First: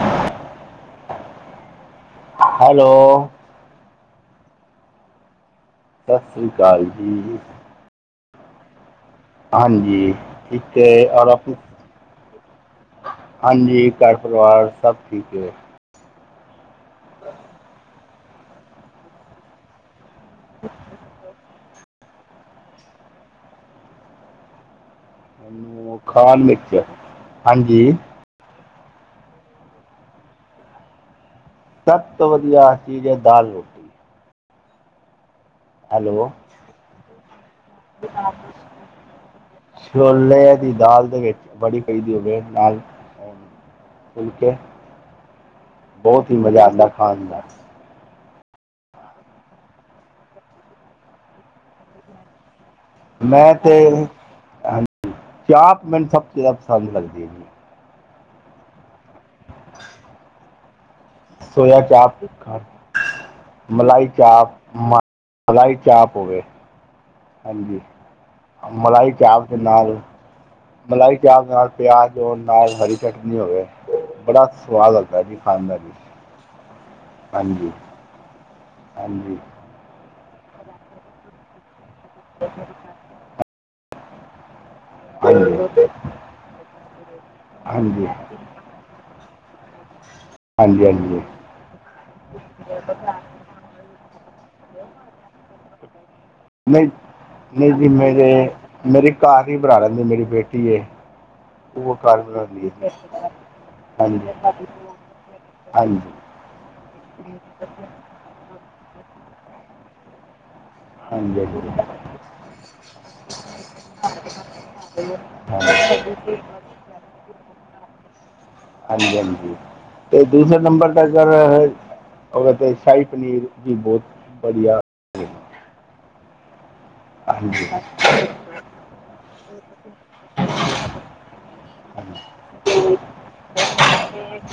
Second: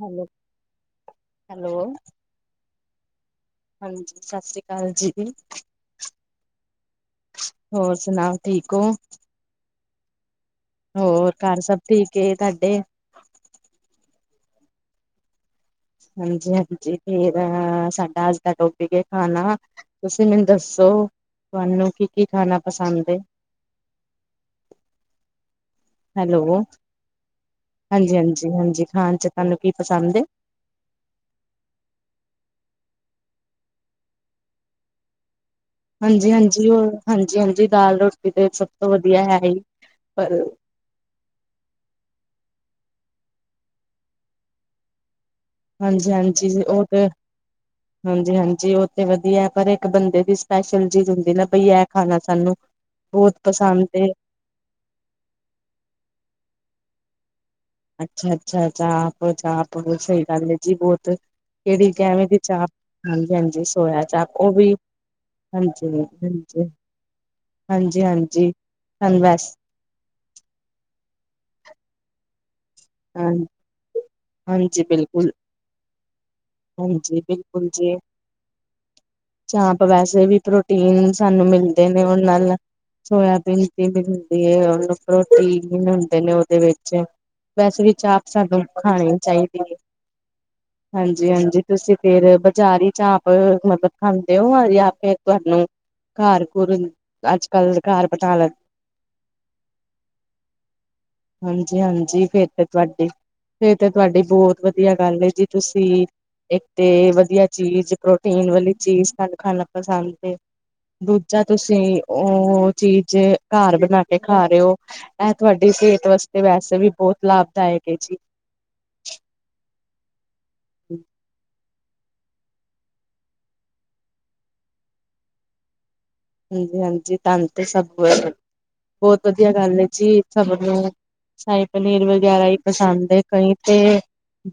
Hello hello hello ਹਾਂਜੀ ਸਤਿ ਸ਼੍ਰੀ ਅਕਾਲ ਜੀ ਸਤਿ ਸ੍ਰੀ ਅਕਾਲ ਜੀ ਹੋਰ ਸੁਣਾਓ ਠੀਕ ਹੋ ਹਾਂਜੀ ਠੀਕ ਹੈ, ਔਰ ਹੋਰ ਆਪ ਘਰ ਸਭ ਠੀਕ ਏ ਤੁਹਾਡੇ ਹਾਂਜੀ ਘਰ ਪਰਿਵਾਰ ਸਭ ਠੀਕ ਏ। ਹਾਂਜੀ ਹਾਂਜੀ, ਫੇਰ ਸਾਡਾ ਅੱਜ ਦਾ ਟੋਪਿਕ ਹੈ ਖਾਣਾ। ਤੁਸੀਂ ਮੈਨੂੰ ਦੱਸੋ, ਤੁਹਾਨੂੰ ਕੀ ਕੀ ਖਾਣਾ ਪਸੰਦ ਏ। ਹਨ [unintelligible] ਹੈਲੋ, ਹਾਂਜੀ- ਹਾਂਜੀ- ਹਾਂਜੀ ਖਾਣ 'ਚ ਤੁਹਾਨੂੰ ਕੀ ਪਸੰਦ ਏ। ਸਭ ਤੋਂ ਵਧੀਆ ਚੀਜ਼ ਹੈ, ਦਾਲ ਰੋਟੀ ਹੈਲੋ ਹਾਂਜੀ- ਹਾਂਜੀ, ਉਹ ਹਾਂਜੀ- ਹਾਂਜੀ ਦਾਲ ਰੋਟੀ ਤੇ ਸਭ ਤੋਂ ਵਧੀਆ ਹੈ ਹੀ, ਪਰ ਛੋਲੇ ਦੀ ਦਾਲ ਦੇ ਵਿੱਚ, ਵੜੀ ਪਈ ਦੀ ਹੋਵੇ ਨਾਲ ਫੁਲਕੇ ਹਾਂਜੀ ਬਹੁਤ ਹੀ ਹਾਂਜੀ ਮਜ਼ਾ ਉਹ ਆਂਦਾ ਤੇ ਖਾਣ ਦਾ ਹਾਂਜੀ -ਹਾਂਜੀ ਉਹ ਤੇ ਵਧੀਆ, ਪਰ ਇੱਕ ਬੰਦੇ ਦੀ ਸਪੈਸ਼ਲ ਚੀਜ਼ ਹੁੰਦੀ ਨਾ, ਬਈ ਇਹ ਖਾਣਾ ਸਾਨੂੰ ਬਹੁਤ ਮੈਂ ਤੇ ਪਸੰਦ ਏ ਹਾਂਜੀ ਚਾਪ ਮੈਨੂੰ ਸਭ ਤੋਂ ਜ਼ਿਆਦਾ ਪਸੰਦ ਲੱਗਦੀ। ਜੀ ਅੱਛਾ -ਅੱਛਾ, ਚਾਪ-ਚਾਪ ਬਹੁ ਸਹੀ ਗੱਲ ਹੈ ਜੀ ਬਹੁਤ ਕਿਹੜੀ ਕਿਵੇਂ ਦੀ ਚਾਪ ਹਾਂਜੀ -ਹਾਂਜੀ ਸੋਇਆ ਚਾਪ ਉਹ ਵੀ ਮਲਾਈ ਹਾਂਜੀ। ਚਾਪ ਹੋਵੇ ਹੂੰ ਹਾਂਜੀ ਮਲਾਈ ਵੈਸ ਚਾਪ ਤੇ ਨਾਲ ਮਲਾਈ ਚਾਪ ਨਾਲ ਪਿਆਜ਼, ਹੋਣ ਨਾਲ ਹਰੀ ਚਟਨੀ ਹੋਵੇ, ਬੜਾ ਹਾਂਜੀ ਸਵਾਦ ਲੱਗਦਾ ਬਿਲਕੁਲ ਜੀ। ਖਾਨ ਦਾ ਜੀ। ਹਾਂਜੀ ਬਿਲਕੁਲ ਹਾਂਜੀ ਜੀ। ਹਾਂਜੀ ਆਪ ਵੈਸੇ ਵੀ ਪ੍ਰੋਟੀਨ ਸਾਨੂੰ ਮਿਲਦੇ ਨੇ, ਉਹ ਨਾਲ ਸੋਇਆਬੀਨ ਦੀ ਮ ਹੁੰਦੀ ਹੈ, ਉਹਨੂੰ ਪ੍ਰੋਟੀਨ ਹਾਂਜੀ ਵੀ ਮਿਲਦੇ ਨੇ ਉਹਦੇ ਵਿੱਚ ਵੈਸੇ ਵੀ ਹਾਂਜੀ ਚਾਪ ਸਾਨੂੰ ਖਾਣੀ ਚਾਹੀਦੀ ਏ। ਹਾਂਜੀ-ਹਾਂਜੀ ਹਾਂਜੀ ਤੁਸੀਂ ਫੇਰ ਬਾਜ਼ਾਰੀ ਚ ਚਾਮਪ ਮਤਲਬ ਖਾਂਦੇ ਹੋ, ਜਾਂ ਫਿਰ ਤੁਹਾਨੂੰ ਘਰ ਘੁਰ ਨਹੀਂ ਅੱਜ -ਨਹੀਂ ਕੱਲ ਜੀ ਘਰ ਮੇਰੇ ਬਣਾ ਲੈ ਮੇਰੀ ਘਰ ਹੀ ਬਣਾ ਲੈਂਦੀ ਦੀ, ਮੇਰੀ ਬੇਟੀ ਏ। ਹਾਂਜੀ ਉਹ ਘਰ -ਹਾਂਜੀ ਫਿਰ ਤੇ ਬਣਾਉਂਦੀ ਹੈ ਤੁਹਾਡੀ ਫੇਰ ਤੇ ਹਾਂਜੀ ਤੁਹਾਡੀ ਬਹੁਤ ਹਾਂਜੀ ਵਧੀਆ ਗੱਲ ਏ, ਜੀ ਤੁਸੀ ਹਾਂਜੀ ਇੱਕ ਤੇ ਵਧੀਆ ਚੀਜ਼, ਪ੍ਰੋਟੀਨ ਵਾਲੀ ਚੀਜ਼ਾ ਤਾਨੂੰ ਖਾਣਾ ਪਸੰਦ ਏ। ਦੂਜਾ ਹਾਂਜੀ ਤੁਸੀ ਉਹ ਚੀਜ਼, ਘਰ ਬਣਾ ਕੇ ਖਾ ਰਹੇ ਹੋ। ਇਹ ਤੁਹਾਡੀ ਸਿਹਤ ਵਾਸਤੇ, ਵੈਸੇ ਵੀ ਬਹੁਤ ਲਾਭਦਾਇਕ ਹੈ ਜੀ। ਹਾਂਜੀ -ਹਾਂਜੀ ਤੇ ਦੂਸਰੇ ਨੰਬਰ ਦਾ ਗ ਔਰ ਔਥੇ ਸ਼ਾਹੀ ਪਨੀਰ ਵੀ ਬਹੁਤ ਵਧੀਆ ਹਾਂਜੀ -ਹਾਂਜੀ ਤਾਨੂ ਤੇ ਸਭ ਹਾਂਜੀ ਬਹੁਤ ਵਧੀਆ ਗੱਲ ਹੈ ਜੀ ਸਭ ਨੂੰ। ਸ਼ਾਹੀ ਪਨੀਰ ਹਾਂਜੀ ਵਗੈਰਾ ਹੀ ਪਸੰਦ ਹੈ, ਕਈ ਤੇ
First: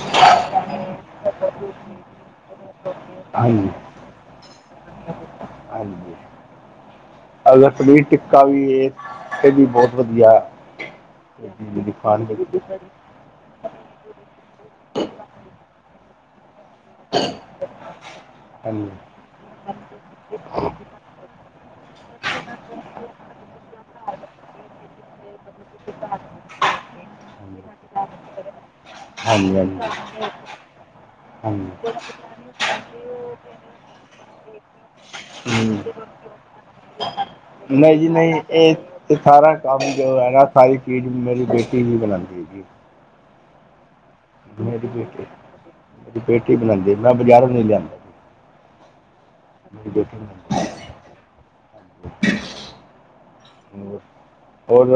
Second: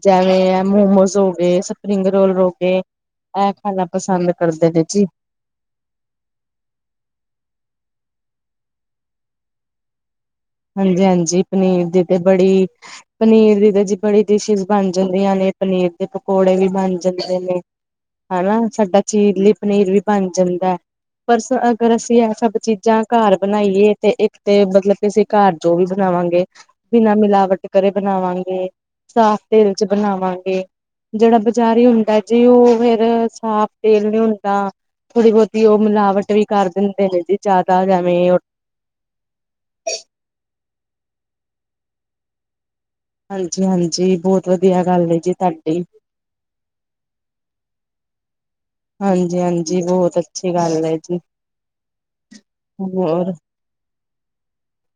ਜਿਵੇਂ ਇਹ ਮੋਮੋਸ ਹੋ ਗਏ, ਸਪਰਿੰਗ ਰੋਲ ਹੋ ਗਏ, ਇਹ ਖਾਣਾ ਪਸੰਦ ਕਰਦੇ ਨੇ ਜੀ। ਹਾਂਜੀ। ਅਗਰ ਪਨੀਰ ਟਿੱਕਾ ਵੀ ਇਹ ਵੀ ਬਹੁਤ ਵਧੀਆ ਏ। ਹਾਂਜੀ- ਹਾਂਜੀ ਪਨੀਰ ਦੀ ਤੇ ਬੜੀ ਪਨੀਰ ਦੀ ਤਾਂ ਜੀ ਬੜੀ ਡਿਸ਼ਿਜ਼ ਬਣ ਜਾਂਦੀਆਂ ਨੇ ਪਨੀਰ ਦੇ ਪਕੌੜੇ ਵੀ ਬਣ ਜਾਂਦੇ ਨੇ। ਹਨਾ, ਹਾਂਜੀ ਸਾਡਾ ਚੀਰਲੀ ਪਨੀਰ ਵੀ ਬਣ ਜਾਂਦਾ ਹੈ। ਬਸ ਅਗਰ ਅਸੀਂ ਇਹ ਸਭ ਚੀਜ਼ਾਂ, ਘਰ ਬਣਾਈਏ ਤੇ ਇੱਕ ਤੇ ਮਤਲਬ ਅਸੀ ਘਰ ਜੋ ਵੀ ਹਾਂਜੀ ਬਣਾਵਾਂਗੇ, ਬਿਨਾਂ ਮਿਲਾਵਟ ਕਰੇ ਬਣਾਵਾਂਗੇ ਸਾਫ਼ ਹਾਂਜੀ ਤੇਲ ਚ ਆਵਾਂਗੇ। ਜਿਹੜਾ ਬਜ਼ਾਰੀ ਹਾਂਜੀ ਹੁੰਦਾ ਜੀ, ਉਹ ਫੇਰ ਸਾਫ ਤੇਲ ਨਹੀਂ ਹੁੰਦਾ ਥੋੜੀ ਬਹੁਤੀ ਉਹ ਮਿਲਾਵਟ ਵੀ ਕਰ ਦਿੰਦੇ ਨੇ ਹੂੰ ਜੀ ਜ਼ਿਆਦਾ। ਨਹੀਂ ਜੀ ਜਿਵੇਂ ਨਹੀਂ ਇਹ ਤੇ ਸਾਰਾ ਕੰਮ ਜੋ ਹੈ ਨਾ, ਸਾਰੀ ਚੀਜ਼ ਮੇਰੀ ਬੇਟੀ ਵੀ ਬਣਾਂਦੀ ਜੀ। ਹਾਂਜੀ- ਹਾਂਜੀ। ਬਹੁਤ ਵਧੀਆ ਮੇਰੀ ਗੱਲ ਹੈ ਬੇਟੀ, ਜੀ ਤੁਹਾਡੀ ਮੇਰੀ ਬੇਟੀ ਹੀ ਬਣਾਉਂਦੀ ਹੈ। ਮੈਂ ਬਜ਼ਾਰੋਂ ਨੀ ਲਿਆਂਦਾ। ਜੀ ਹਾਂਜੀ- ਹਾਂਜੀ ਮੇਰੀ ਬੇਟੀ ਬਹੁਤ ਅੱਛੀ ਬਣਾਉਂਦੀ ਗੱਲ ਹੈ ਜੀ, ਹੋਰ? ਹੋਰ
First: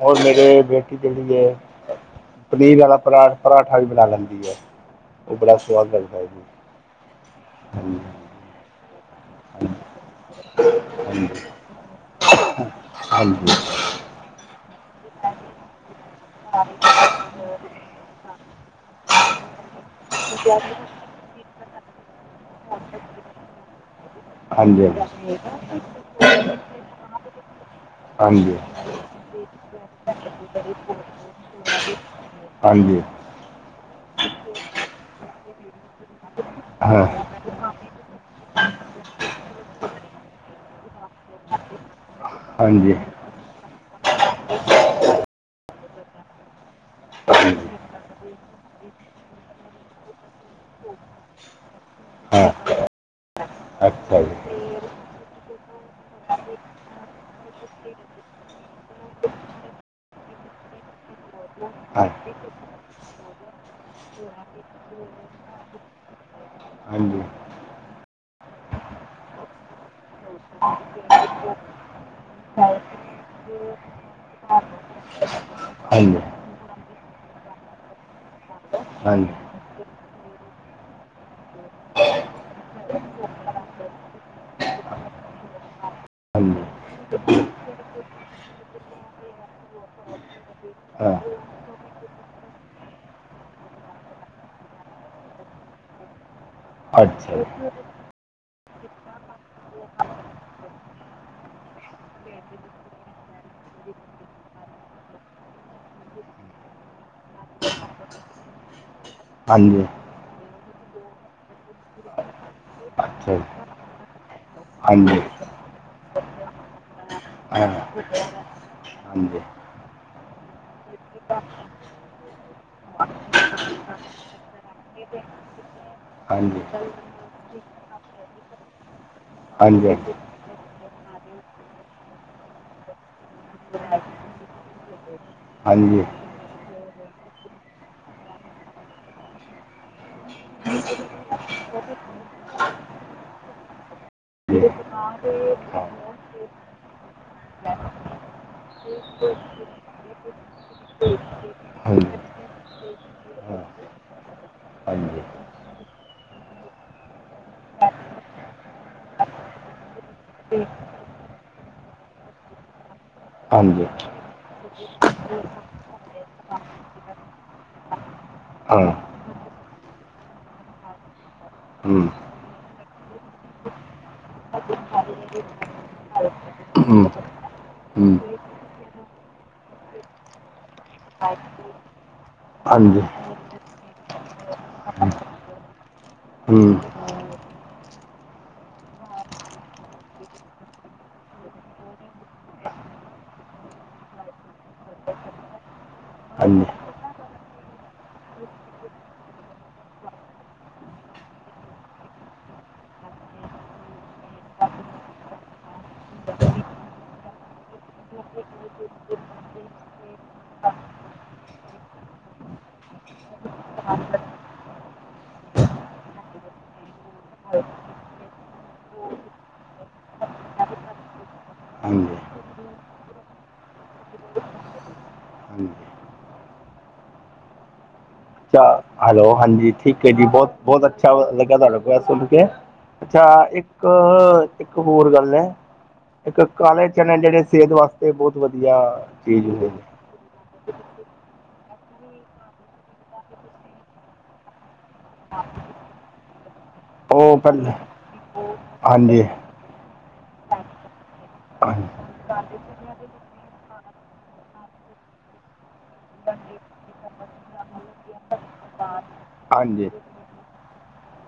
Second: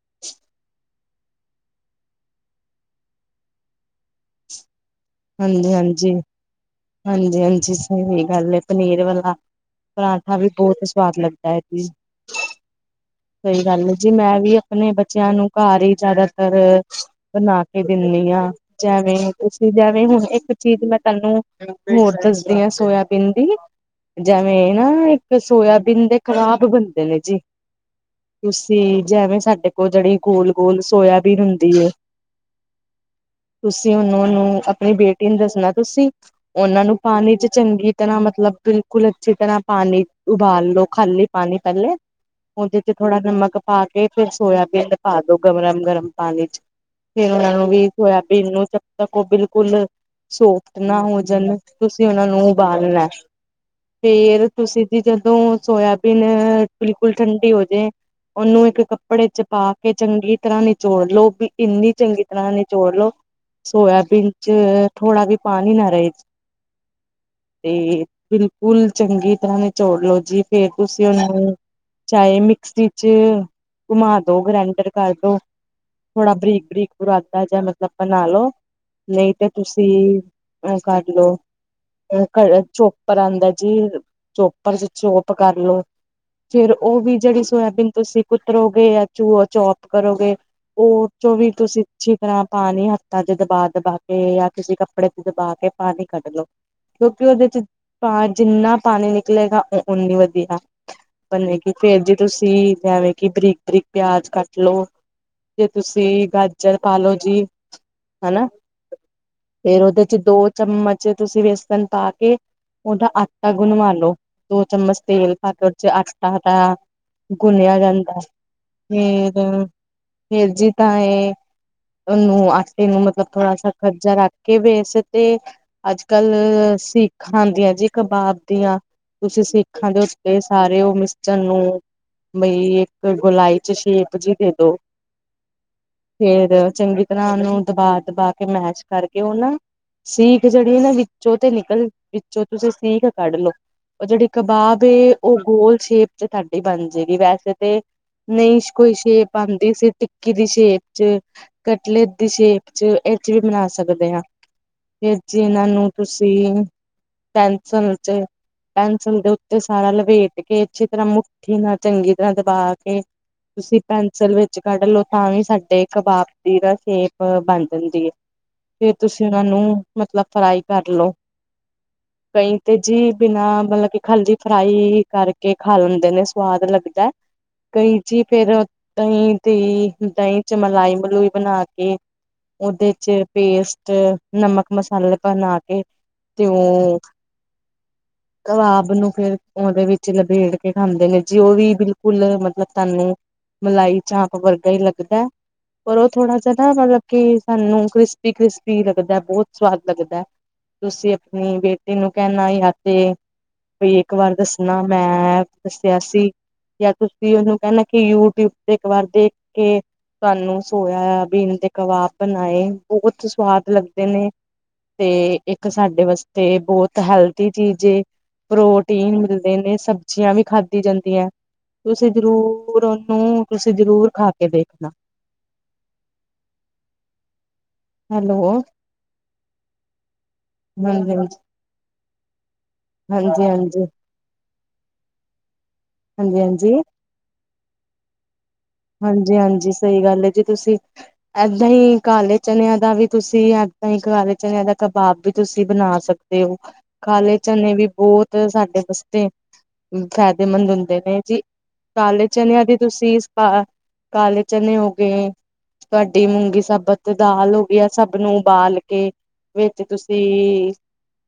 -ਹੋਰ ਮੇਰੇ ਬੇਟੀ ਜਿਹੜੀ ਏ। ਪਨੀਰ ਵਾਲਾ ਪਰਾਂਠ, ਪਰਾਂਠਾ ਵੀ ਬਣਾ ਲੈਂਦੀ ਆ। ਹਾਂਜੀ -ਹਾਂਜੀ, ਹਾਂਜੀ -ਹਾਂਜੀ ਸਹੀ ਗੱਲ ਹੈ ਪਨੀਰ ਵਾਲਾ ਪਰਾਂਠਾ ਵੀ ਬਹੁਤ ਸਵਾਦ ਲੱਗਦਾ ਹੈ ਜੀ, ਹਾਂਜੀ ਸਹੀ ਗੱਲ ਏ। ਜੇ ਮੈਂ ਵੀ ਆਪਣੇ ਬੱਚਿਆਂ ਨੂੰ ਘਰ ਹੀ, ਜਿਆਦਾਤਰ ਬਣਾ ਕੇ ਦਿੰਨੀ ਹਾਂ। ਜਿਵੇਂ ਤੁਸੀਂ ਜਿਵੇਂ ਹੁਣ ਇੱਕ ਚੀਜ਼ ਮਤ ਤਾਨੂੰ ਹੋਰ ਦੱਸਦੀ ਆ ਸੋਇਬੀਨ ਦੀ, ਜਿਵੇਂ ਨਾ ਹਾਂਜੀ ਹਾਂਜੀ ਇੱਕ ਸੋਇਆਬੀਨ ਦੇ ਖ਼ਰਾਬ ਬੰਦੇ ਨੇ ਜੀ। ਹਾਂਜੀ ਹਾਂਜੀ ਤੁਸੀ, ਜਿਵੇਂ ਸਾਡੇ ਕੋਲ ਜਿਹੜੀ ਗੋਲ- ਗੋਲ ਸੋਇਆਬੀਨ ਹੁੰਦੀ ਹੈ। ਹਾਂਜੀ। ਤੁਸੀਂ ਉਹਨੂੰ, ਉਹਨੂੰ ਆਪਣੀ ਬੇਟੀ ਨੂੰ ਦੱਸਣਾ ਤੁਸੀਂ। ਉਹਨਾਂ ਨੂੰ ਹਾਂ ਪਾਣੀ ਚ ਚੰਗੀ ਤਰਾਂ ਮਤਲਬ, ਬਿਲਕੁਲ ਅੱਛੀ ਤਰਾਂ ਪਾਣੀ ਉਬਾਲ ਲੋ ਖਾਲੀ ਪਾਣੀ ਪਹਿਲੇ ਉਹਦੇ ਚ ਹਾਂਜੀ ਥੋੜਾ ਨਮਕ ਪਾ ਕੇ, ਫੇਰ ਸੋਯਬੀਨ ਪਾ ਦੋ ਗਰਮ- ਗਰਮ ਪਾਣੀ ਚ, ਫੇਰ ਉਹਨਾਂ ਨੂੰ ਹਾਂਜੀ ਵੀ ਸੋਇਆਬੀਨ ਨੂੰ ਜਦ ਤੱਕ ਉਹ ਬਿਲੁ ਫੁਲ ਸੋਫਟ ਨਾ ਹੋ। ਤੁਸੀਂ ਉਹਨਾ ਨੂੰ ਹਾਂ ਉਬਾਲਣਾ ਏ। ਅੱਛਾ ਜੀ ਫੇਰ ਤੁਸੀਂ ਜੀ ਜਦੋਂ ਸੋਇਆਬੀਨ ਬਿਲਕੁਲ ਠੰਡੀ ਹੋ ਜਾ ਐ। ਉਹਨੂੰ ਇੱਕ ਕੱਪੜੇ ਚ ਪਾ ਕੇ ਚੰਗੀ ਤਰਾਂ ਨਿਚੋੜ ਲਉ। ਵੀ ਇੰਨੀ ਹਾਂ ਚੰਗੀ ਤਰਾਂ ਨਿਚੋੜ ਲਉ ਸੋਯਬੀਨ ਚ ਥੋੜਾ ਵੀ ਪਾਣੀ ਨਾ ਰਹੇ। ਹਾਂਜੀ। ਤੇ ਬਿਲਕੁਲ ਚੰਗੀ ਤਰਾਂ ਨਿਚੋੜ ਲਓ ਜੀ, ਫੇਰ ਤੁਸੀਂ ਉਹਨਾਂ ਨੂੰ, ਚਾਹੇ ਮਿਕਸੀ ਚ ਘੁਮਾ ਦੋ ਗ੍ਰੈਂਡਰ ਕਰਦੋ। ਹਾਂਜੀ ਥੋੜਾ ਬਰੀਕ, - ਬਰੀਕ ਬੁਰਾਦਾ ਜਾਂ, ਮਤਲਬ ਬਣਾ ਲ ਲੋ। ਨਹੀਂ ਹਾਂਜੀ ਤਾਂ ਤੁਸੀਂ ਓ ਕਰ ਲਓ। ਚੋਪਰ ਆਉਂਦਾ ਜੀ, ਚੋਪਰ ਚ ਚੋਪ ਕਰਲੋ। ਹਾਂਜੀ ਫੇਰ ਉਹ ਵੀ ਜਿਹੜੀ ਸੋਇਆਬੀਨ ਤੁਸੀਂ ਕੁਤਰੋਗੇ ਜਾਂ ਚੂ ਚੋਪ ਕਰੋਗੇ, ਉਹਰ ਹਾਂ ਚੋ ਵੀ ਤੁਸੀਂ ਅੱਛੀ ਤਰਾਂ ਪਾਣੀ ਹੱਥਾਂ ਚ ਦਬਾ- ਦਬਾ, ਤੇ ਜਾਂ ਕਿਸਸੀੇ ਕੱਪੜੇ ਤੇ ਦਬਾ ਕੇ ਪਾਣੀ ਕੱਢ ਲਓ। ਕਿਉਂਕਿ ਅੱਛਾ ਜੀ। ਉਹਦੇ ਚ ਪਾ ਜਿੰਨਾ ਪਾਣੀ ਨਿਕਲੇਗਾ, ਉਓਨੀ ਵਧੀਆ। ਬਣੇਗੀ ਫੇਰ ਜੇ ਤੁਸੀਂ ਜਿਵੇਂ ਕਿ ਬਰੀਕ- ਬਰੀਕ ਪਿਆਜ ਕੱਟ ਲੋਓ। ਜੇ ਤੁਸੀਂ ਗਾਜਰ ਪਾ ਲੋੋ ਜੀ, ਹਨਾ। ਫੇਰ ਹਾਂਜੀ ਓਦੇ ਚ ਦੋ ਚਮਚ ਤੂਸੀ ਵੇਸਨ ਪਾ ਕੇ, ਓਦਾ ਅੱਛਾ ਜੀ। ਆਟਾ ਗੁਨਵਾ ਲੋ। ਦੋ ਚਮੱਚ ਹਾਂਜੀ ਤੇਲ ਪਾ ਕੇ ਓਚ ਆਟਾ, ਟਾ ਹਾਂ ਗੁੰਨੇਆ ਜਾਂਦਾ। ਭੇਦ, ਹਾਂਜੀ ਫੇਰ ਜੀ ਤਾਂ ਏ ਓਨੂੰ ਆਟੇ ਨੂੰ ਮਤਲਬ ਥੋੜਾ ਸਾ ਕੱਚਾ ਰੱਖ ਕੇ ਵੇਸ ਤੇ ਅੱਜ-ਕੱਲ ਹਾਂਜੀ ਹਾਂਜੀ ਸੀਖਾਂ ਆਂਦੀਐ ਜੀ ਕਬਾਬ ਦੀਆਂ, ਤੂਸੀਂ ਸਿੱਖਾਂ ਹਾਂਜੀ ਦੇ ਸਪੇਸ ਸਾਰੇ ਓ ਮਿਸਚਰ ਨੂੰ ਬਈ ਏਕ ਗੋਲਾਈ ਚ ਮੈ਼ਪ ਜੀ ਦੇ ਦੇ। ਹਾਂਜੀ। ਫੇਰ ਚੰਗੀ ਤਰਾਂ ਓਨੂੰ ਦਬਾ-ਦਬਾ ਕੇ ਮੈਸ਼ ਕਾਰਕੇ ਓਨ ਸੀਖ ਜੇੜੀ ਏਨਾ ਵਿਚੋਂ ਤੇ ਨਿਕਲ, ਵਿਚੋਂ ਤੂਸੀ ਸੀਖ ਕੱਡ ਲੋ। ਓ ਜੇੜੀ ਜੀ। ਕਬਾਬ ਏ ਓ ਰੋਲ ਸੇ਼ਪ ਚ ਹਾਂ ਤਾਡੀ ਬਨ ਜੇਗੀ, ਵੈਸੇ ਤੇ ਨਹੀ ਇਸ਼ ਕੋਈ ਸੇ਼ਪ ਆਂਦੀ, ਸੀ ਟਿੱਕੀ ਦੀ ਸੇ਼ਪ ਚ ਕਟਲੈਟ ਹਾਂਜੀ ਦੀ ਮੇ਼ਪ ਏਚ, ਏਚ ਵੀ ਹਾਂ ਬਨਾ ਸਕਦੇ ਆਂ ਫੇਰ ਹਾਂਜੀ ਜੀ ਇਨਾਂ ਨੂੰ ਤੁਸੀਂ ਟੈਨਸਨ ਚ ਏ ਪੈਨਸਲ ਦੇ ਉਤੇ ਸਾਰਾ ਲਪੇਟ ਕੇ, ਅੱਛੀ ਤਰਾਂ, ਮੁੱਠੀ ਨਾਲ, ਚੰਗੀ ਤਰਾਂ ਦਬਾ ਕੇ, ਤੂਸੀ ਹਾਂਜੀ ਪੈਨਸਲ ਵਿੱਚ ਕੱਡ ਲੋ, ਤਾਂ ਵੀ ਸਾਡੇ ਕਬਾਬ ਦੀ ਨਾ ਸ਼ੇਪ ਬਨ ਜਾਂਦੀ ਏ, ਹਾਂ ਫੇਰ ਤੂਸੀ ਓਨਾਂ ਨੂੰ ਮਤਲਬ ਫਰਾਈ ਕਰ ਲੋ। ਹੂੰ। ਕਈ ਤੇ ਜੀ ਬਿਨਾ ਮਤਲਬ ਕੀ ਖਾਲੀ ਫਰਾਈ ਹੂੰ ਕਾਰਕੇ ਖਾ ਲੈਂਦੇ ਨੇ, ਸਵਾਦ ਹੂੰ ਲਗਦੈ। ਕਈ ਜੀ ਫੇਰ ਦਹੀਂ ਦੀ ਦਹੀਂ ਚ ਮਲਾਈ-ਮਲੂਈ ਬਨਾ ਕੇ ਓਦੇ ਹਾਂਜੀ ਚ ਪੇਸਟ, ਨਮਕ ਮਸਾਲੇ ਬਨਾ ਕੇ ਤੇ ਹੂੰ ਹਾਂਜੀ ਉਂ [inaudible] ਕਬਾਬ ਨੂੰ ਫੇਰ ਓਦੇ ਵਿੱਚ ਲਬੇੜ ਕੇ ਖਾਂਦੇ ਨੇ ਜੀ, ਓ ਵੀ ਬਿਲਕੁਲ ਮਤਲਬ ਤਾਨੂੰ ਮਲਾਈ ਚਾਪ ਵਰਗਾ ਈ ਲੱਗਦੈ ਪਰ ਓ ਥੋੜਾ ਜਾ ਹਾਂਜੀ ਨਾ ਮਤਲਬ ਕੀ ਸਾਨੂੰ ਕਰੀਸਪੀ-ਕਰੀਸਪੀ ਲਗਦੈ, ਬੋਤ ਸਵਾਦ ਲਗਦੈ। ਤੂਸੀ ਅਪਨੀ ਬੇਟੀ ਨੂੰ ਕੈਨਾ ਯਾ ਤੇ ਬਈ ਏਕ ਵਾਰ ਦੱਸਨਾ ਮੈਂ ਦੱਸੇਆਸੀ ਯਾ ਤੂਸੀ ਓਨੂੰ ਕੈਨਾਂ ਕਿ ਯੂਟੀਊਬ ਤੇ ਇਕ ਵਾਰ ਦੇਖ ਕੇ ਤੂਆਨੂੰ ਸੋਏਆਬੀਨ ਤੇ ਕਬਾਬ ਬਨਾਏ ਬੋਹਤ ਈ ਸਵਾਦ ਲੱਗਦੇ ਨੇ। ਤੇ ਏਕ ਸਾਡੇ ਵਸਤੇ ਬੋਤ ਹੈਲਦੀ ਚੀਜ ਏ। ਪ੍ਰੋਟੀਨ ਮਿਲਦੇ ਨੇ, ਸਬਜੀਆਂ ਵੀ ਖਾਦੀ ਜਾਂਦੀਐਂ। ਤੂਸੀ ਜਰੂਰ ਓਨੂੰ ਤੂਸੀ ਜਰੂਰ ਖਾ ਕੇ ਦੇਖਨਾ। ਹਾਂਜੀ ਹੈਲੋ ਅੱਛਾ, ਹੈਲੋ, ਹਾਂਜੀ ਠੀਕੇ ਏ ਜੀ, ਬੋਤ-ਬੋਤ ਅੱਛਾ ਹਾਂਜੀ। ਲਗੇਆ, ਤੂਆਡੇ ਕੋਲ ਐ ਸੁਨ ਕੇ। ਅੱਛਾ, ਹਾਂਜੀ-ਹਾਂਜੀ, ਇੱਕ-ਇੱਕ ਹੋਰ ਗਾੱਲ ਐ, ਇੱਕ ਹਾਂਜੀ-ਹਾਂਜੀ, ਕਾਲੇ ਚਨੇ ਜੇੜੇ ਸ੍ਹੇਤ ਵਾਸਤੇ ਬੋਤ ਵਦੀਆ। ਹਾਂਜੀ, ਹਾਂਜੀ ਸਈ ਗਾੱਲ ਐ ਜੀ ਤੂਸੀ ਐਦਾਂਈ ਕਾਲੇ ਚਨੇਆਂ ਦਾ ਵੀ ਤੂਸੀ, ਏਦਾਂ ਈ ਕਾਲੇ ਚਨੇਆਂ ਦਾ ਕਬਾਬ ਵੀ ਤੂਸੀ ਬਨਾ ਸਕ ਦੇ ਓ, ਕਾਲੇ ਉਹ ਪਹਿਲਾਂ ਚਨੇ ਵੀ ਬੋਤ ਸਾਡੇ ਹਾਂਜੀ ਵਸਤੇ ਫੈਦੇ ਮੰਦ ਹੂੰਦੇ ਨੇ ਜੀ, ਹਾਂਜੀ ਕਾਲੇ ਚਨੇਆਂ ਦੀ ਤੂਸੀ ਪਾ ਕਾਲੇ ਚਨੇ ਹੋ ਗਏ ਤੂਆਡੀ ਮੂੰਗੀ ਸਾਬਤ ਦਾਲ ਹੋਗੀ, ਐ ਸਬ ਨੂੰ ਉਬਾਲ ਕੇ ਵੇਚੱ ਹਾਂਜੀ ਤੂਸੀ ਤੇ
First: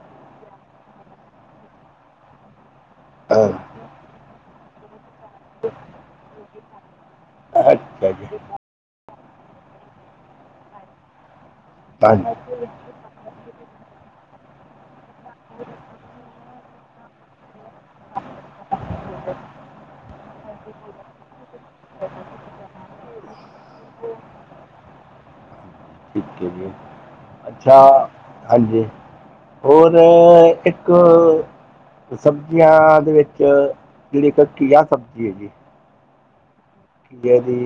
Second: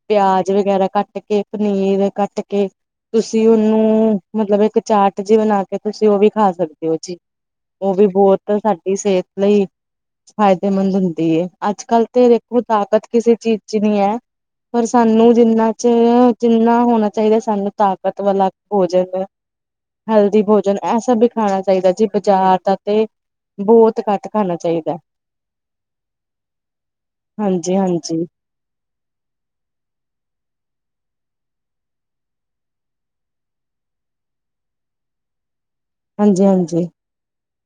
ਪੇਆਜ ਵਗੈਰਾ ਕਾੱਟ ਕੇ, ਪਨੀਰ ਕਾੱਟ ਕੇ ਤੂਸੀ ਅ ਓਨੂੰ ਮਤਲਬ ਏਕ ਚਾਟ ਜੀ ਬਨਾ ਕੇ ਤੂਸੀ ਓ ਵੀ ਖਾ ਸਕਦੇ ਓ ਜੀ, ਓ ਵੀ ਅੱਛਾ ਜੀ ਬੋਤ ਸਾਡੀ ਸ੍ਹੇਤ ਲਈ ਫਾਇਦੇਮੰਦ ਹੁੰਦੀ ਏ। ਅੱਜ-ਕੱਲ ਤੇ ਦੇਖੋ ਹਾਂਜੀ ਤਾਕਤ ਕਿਸੇ ਚੀਜ ਚ ਨੀ ਐ। ਪਰ ਸਾਨੂੰ ਜਿੰਨਾ ਚ, ਜਿੰਨਾ ਹੋਣਾ ਚਾਈਦਾ ਸਾਨੂੰ ਤਾਕਤ ਵਾਲਾ ਭੋਜਨ ਹੈਲਦੀ ਭੋਜਨ, ਐ ਸਬ ਈ ਖਾਨਾ ਚਾਈਦਾ ਜੀ ਬਜਾਰ ਦਾ ਤੇ ਬੋਤ ਘਾੱਟ ਖਾਨਾ ਚਾਈਦੈ। ਠੀਕ ਏ ਜੀ, ਹਾਂਜੀ ਅੱਛਾ, ਹਾਂਜੀ ਹਾਂਜੀ। ਹੋਰ ਇੱਕ ਸਬਜ਼ੀਆਂ ਦੇ ਵਿੱਚ ਜਿਹੜੀ ਇੱਕ ਘੀਆ ਸਬਜ਼ੀ ਹੈਗੀ ਹਾਂਜੀ ਹਾਂਜੀ ਘੀਏ ਦੀ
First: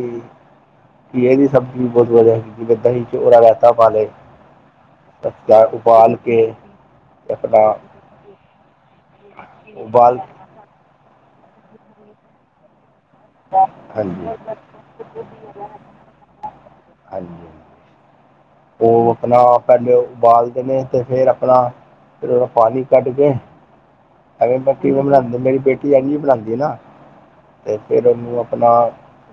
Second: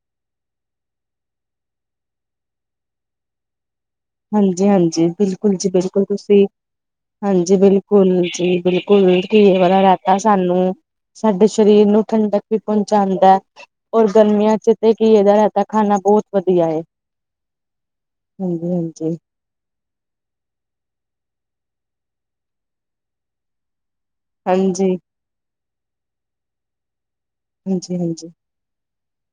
ਘੀਏ ਦੀ ਸਬਜ਼ੀ ਬਹੁਤ ਵਧੀਆ ਹੈਗੀ ਜਿਵੇਂ ਦਹੀਂ ਚੱ ਉਹਦਾ ਰਾਇਤਾ ਪਾ ਲਉ ਹਾਂਜੀ ਹਾਂਜੀ ਬਿਲਕੁੱਲ ਜੀ ਬਿਲਕੁੱਲ ਕੇ ਤੁਸੀਂ ਤੇ ਹਾਂਜੀ ਆਪਣਾ ਬਿਲਕੁੱਲ ਜੀ ਬਿਲਕੁੱਲ ਨੇੜ ਤੋਂ ਹੇਗਾ ਰਾਸਤਾ ਉਬਾਲ ਸਾਨੂੰ ਸਾਡੇ ਸਰੀਰ ਨੂੰ ਠੰਡਕ ਵੀ ਪਹੁੰਚਾਉਂਦਾ ਹੈ ਔਰ ਹਾਂਜੀ ਗਰਮੀਆਂ ਚ ਤੇ ਘੀਏ ਦਾ ਰਾਇਤਾ ਖਾਣਾ ਬਹੁਤ ਵਧੀਆ ਹੈ ਹਾਂਜੀ ਹਾਂਜੀ ਉਹ ਆਪਣਾ ਪਹਿਲੇ ਉਬਾਲਦੇ ਨੇ ਤੇ ਫਿਰ ਆਪਣਾ ਉਹਦਾ ਪਾਣੀ ਕੱਢ ਕੇ ਐਵੇਂ ਹਾਂਜੀ, ਕੀਵੇਂ ਬਣਾਉਂਦੀ ਮੇਰੀ ਬੇਟੀ ਯਾਨੀ ਬਣਾਉਂਦੀ ਨਾ ਤੇ ਹਾਂਜੀ-ਹਾਂਜੀ, ਹਾਂਜੀ ਫਿਰ ਹਾਂਜੀ ਉਹਨੂੰ ਆਪਣਾ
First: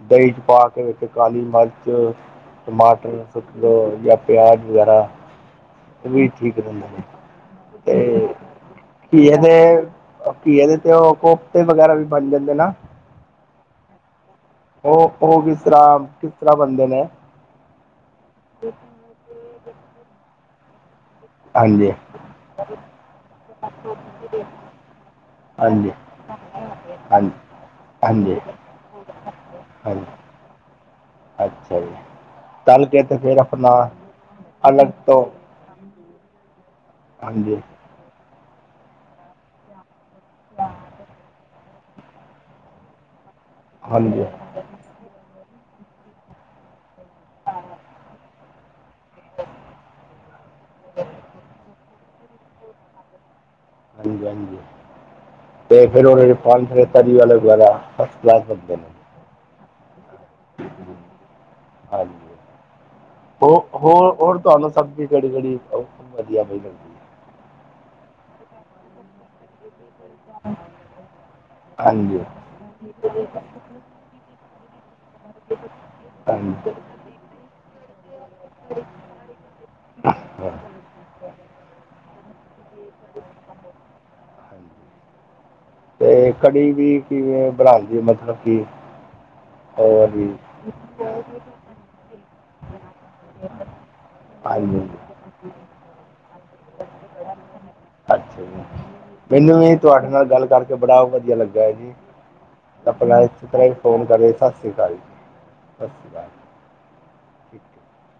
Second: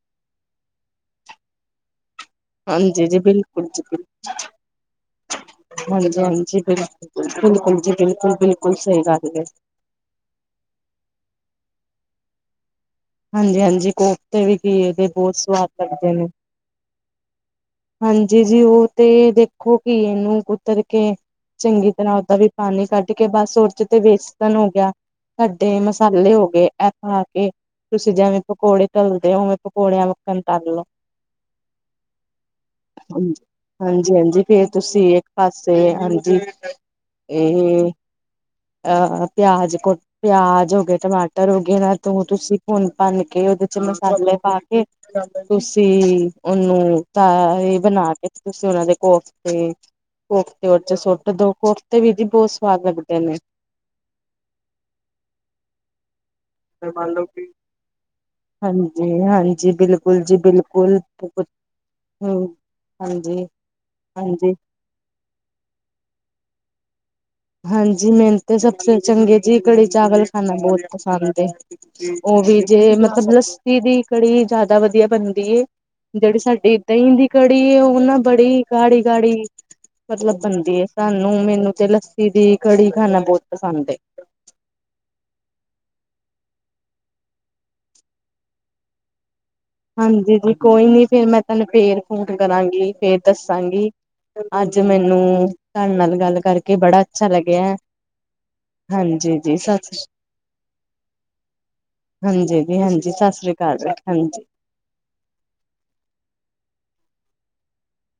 ਦਹੀਂ ਚੱ ਪਾ ਕੇ ਵਿੱਚ ਕਾਲੀ ਮਿਰਚ ਹਾਂਜੀ ਜੀ ਟਮਾਟਰ ਸੁੱਟ ਬਿਲਕੁਲ ਲਏ ਜਾਂ ਪਿਆਜ਼ ਵਗੈਰਾ ਹਾਂਜੀ ਇਹ ਵੀ ਠੀਕ ਹਾਂਜੀ ਬਿਲੁ ਰਹਿੰਦੇ ਨੇ ਬਿਲਕੁਲ ਜੀ ਬਿਲਕੁਲ ਬਿਲਕੁਲ ਸਹੀ ਗ ਇਹਦੇ ਤੇ ਵਗੈਰਾ ਵੀ ਪੰਜ ਬੰਦੇ ਨਾ ਹਾਂਜੀ ਹਾਂਜੀ ਖੂਬ ਤੇ ਵੀ ਇਹਦੇ ਉਹ ਬਹੁਤ ਉਹ ਕਿਸ ਸਵਾਗਤ ਤਰ੍ਹਾਂ ਕਰਦੇ ਨੇ ਕਿਸ ਤਰ੍ਹਾਂ ਬਣਦੇ ਨੇ ਹਾਂਜੀ ਜੀ ਉਹ ਤੇ ਦੇਖੋ ਕਿ ਇਹਨੂੰ ਕੁ ਤੇਰੇ ਕੇ ਚੰਗੀ ਹਾਂਜੀ ਤਰ੍ਹਾਂ ਦਾ ਵੀ ਪਾਣੀ ਕੱਢ ਕੇ ਪਾਸ ਉਚ ਤੇ ਤੇ ਹਾਂਜੀ ਮਸਾਲੇ ਹੋ ਗਏ ਇਥੇ ਆ ਹਾਂਜੀ ਕੇ ਤੁਸੀਂ ਜਿਵੇਂ ਹਾਂਜੀ ਪਕੌੜੇ ਤਲਦੇ ਹੋ ਪਕੌੜਿਆਂ ਹਾਂਜੀ ਵਿੱਚ ਕਰ ਲਓ ਅੱਛਾ ਜੀ ਤਲ ਕੇ ਤੇ ਫਿਰ ਆਪਣਾ ਹਾਂਜੀ ਹਾਂਜੀ ਫੇਰ ਤੁਸੀਂ ਇੱਕ ਪਾਸੇ ਹਾਂਜੀ ਪਿਆਜ ਪਿਆਜ ਹੋ ਗਿਆ ਟਲਾਟਰ ਹੋ ਗਿਆ ਦੋ ਤੁਸੀਂ ਭੁੰਨ ਭੰਨ ਕੇ ਉਹਦੇ ਚ ਮਸਾਲੇ ਪਾ ਤੁਸੀਂ ਉਹਨੂੰ ਤਾ ਇਹ ਬਣਾ ਕੇ ਕੁਛ ਉਹਨਾਂ ਦੇ ਕੋਰਸ ਦੇ ਵਿੱਚ ਸੁੱਟ ਦੋ ਤੇ ਵੀਰਜੀ ਬਹੁਤ ਸਵਾਦ ਲੱਗਦੇ ਨੇ ਹਾਂਜੀ ਹਾਂਜੀ ਤੇ ਫਿਰ ਉਹਨੇ ਤਾਹੀਂ ਫਿਰ ਤਰੀ ਵਾਲੇ ਜ਼ਿਆਦਾ ਫਸਕਲਾਸ ਬਣਦੇ ਨੇ ਹਾਂਜੀ ਹਾਂਜੀ ਬਿਲਕੁੱਲ ਜੀ ਬਿਲਕੁੱਲ ਹਾਂ ਜੀ ਹਮ ਹਾਂਜੀ ਹਾਂਜੀ ਸਭ ਵੀ ਘੱੜੀ ਘੱੜੀ ਵਧੀਆ ਹੋਈ ਜਾਂਦੀ ਹਾਂਜੀ ਮੈਨੂੰ ਤਾਂ ਸਭ ਤੋਂ ਚੰਗੇ ਜੀ ਕੜੀ ਚਾਵਲ ਮੈਨੂੰ ਬਹੁਤ ਪਸੰਦ ਹਾਂ ਜੀ ਉਹ ਵੀ ਜੇ ਮਤਲੱਬ ਲੱਸੀ ਦੀ ਕੜੀ ਜ਼ਿਆਦਾ ਵਧੀਆ ਬਣਦੀ ਹਾਂ ਜਿਹੜੀ ਜੀ ਸਾਡੀ ਦਹੀਂ ਦੀ ਕੜੀ ਉਹ ਨਾ ਬੜੀ ਗਾੜੀ ਗਾੜੀ ਮਤਲੱਬ ਹਾਂ ਬਣਦੀ ਸਾਨੂੰ ਮੈਨੂੰ ਤੇ ਲੱਸੀ ਦੀ ਕੜੀ ਖਾਣਾ ਬਹੁਤ ਪਸੰਦ ਹੈ ਹਾਂ ਜੀ ਤੇ ਕੜੀ ਵੀ ਕਿਵੇਂ ਬਣਾ ਲਈਏ ਮਤਲੱਬ ਕੀ ਹਾਂਜੀ ਜੀ ਕੋਈ ਨੀ ਫਿਰ ਮੈਂ ਤੁਹਾਨੂੰ ਫਿਰ ਫੋਨ ਕਰਾਂਗੀ ਫਿਰ ਦੱਸਾਂਗੀ ਹਾਂ ਅੱਜ ਜੀ ਮੈਨੂੰ ਤੁਹਾਡੇ ਨਾਲ ਗੱਲ ਕਰਕੇ ਬੜਾ ਅੱਛਾ ਲੱਗਿਆ ਅੱਛਾ ਜੀ ਹਾਂਜੀ ਜੀ ਮੈਨੂੰ ਵੀ ਸਤਿ ਤੁਹਾਡੇ ਨਾਲ ਗੱਲ ਕਰਕੇ ਬੜਾ ਵਧੀਆ ਲੱਗਾ ਹੈ ਜੀ ਹਾਂਜੀ ਜੀ ਹਾਂਜੀ ਆਪਣਾ ਸਤਿ ਇਸੇ ਸ੍ਰੀ ਤਰ੍ਹਾਂ ਅਕਾਲ ਫੋਨ ਕਰਦੇ ਹਾਂਜੀ। ਸਤਿ ਸ਼੍ਰੀ ਅਕਾਲ ਜੀ ਸਤਿ ਸ਼੍ਰੀ ਅਕਾਲ ਠੀਕ [unintelligible]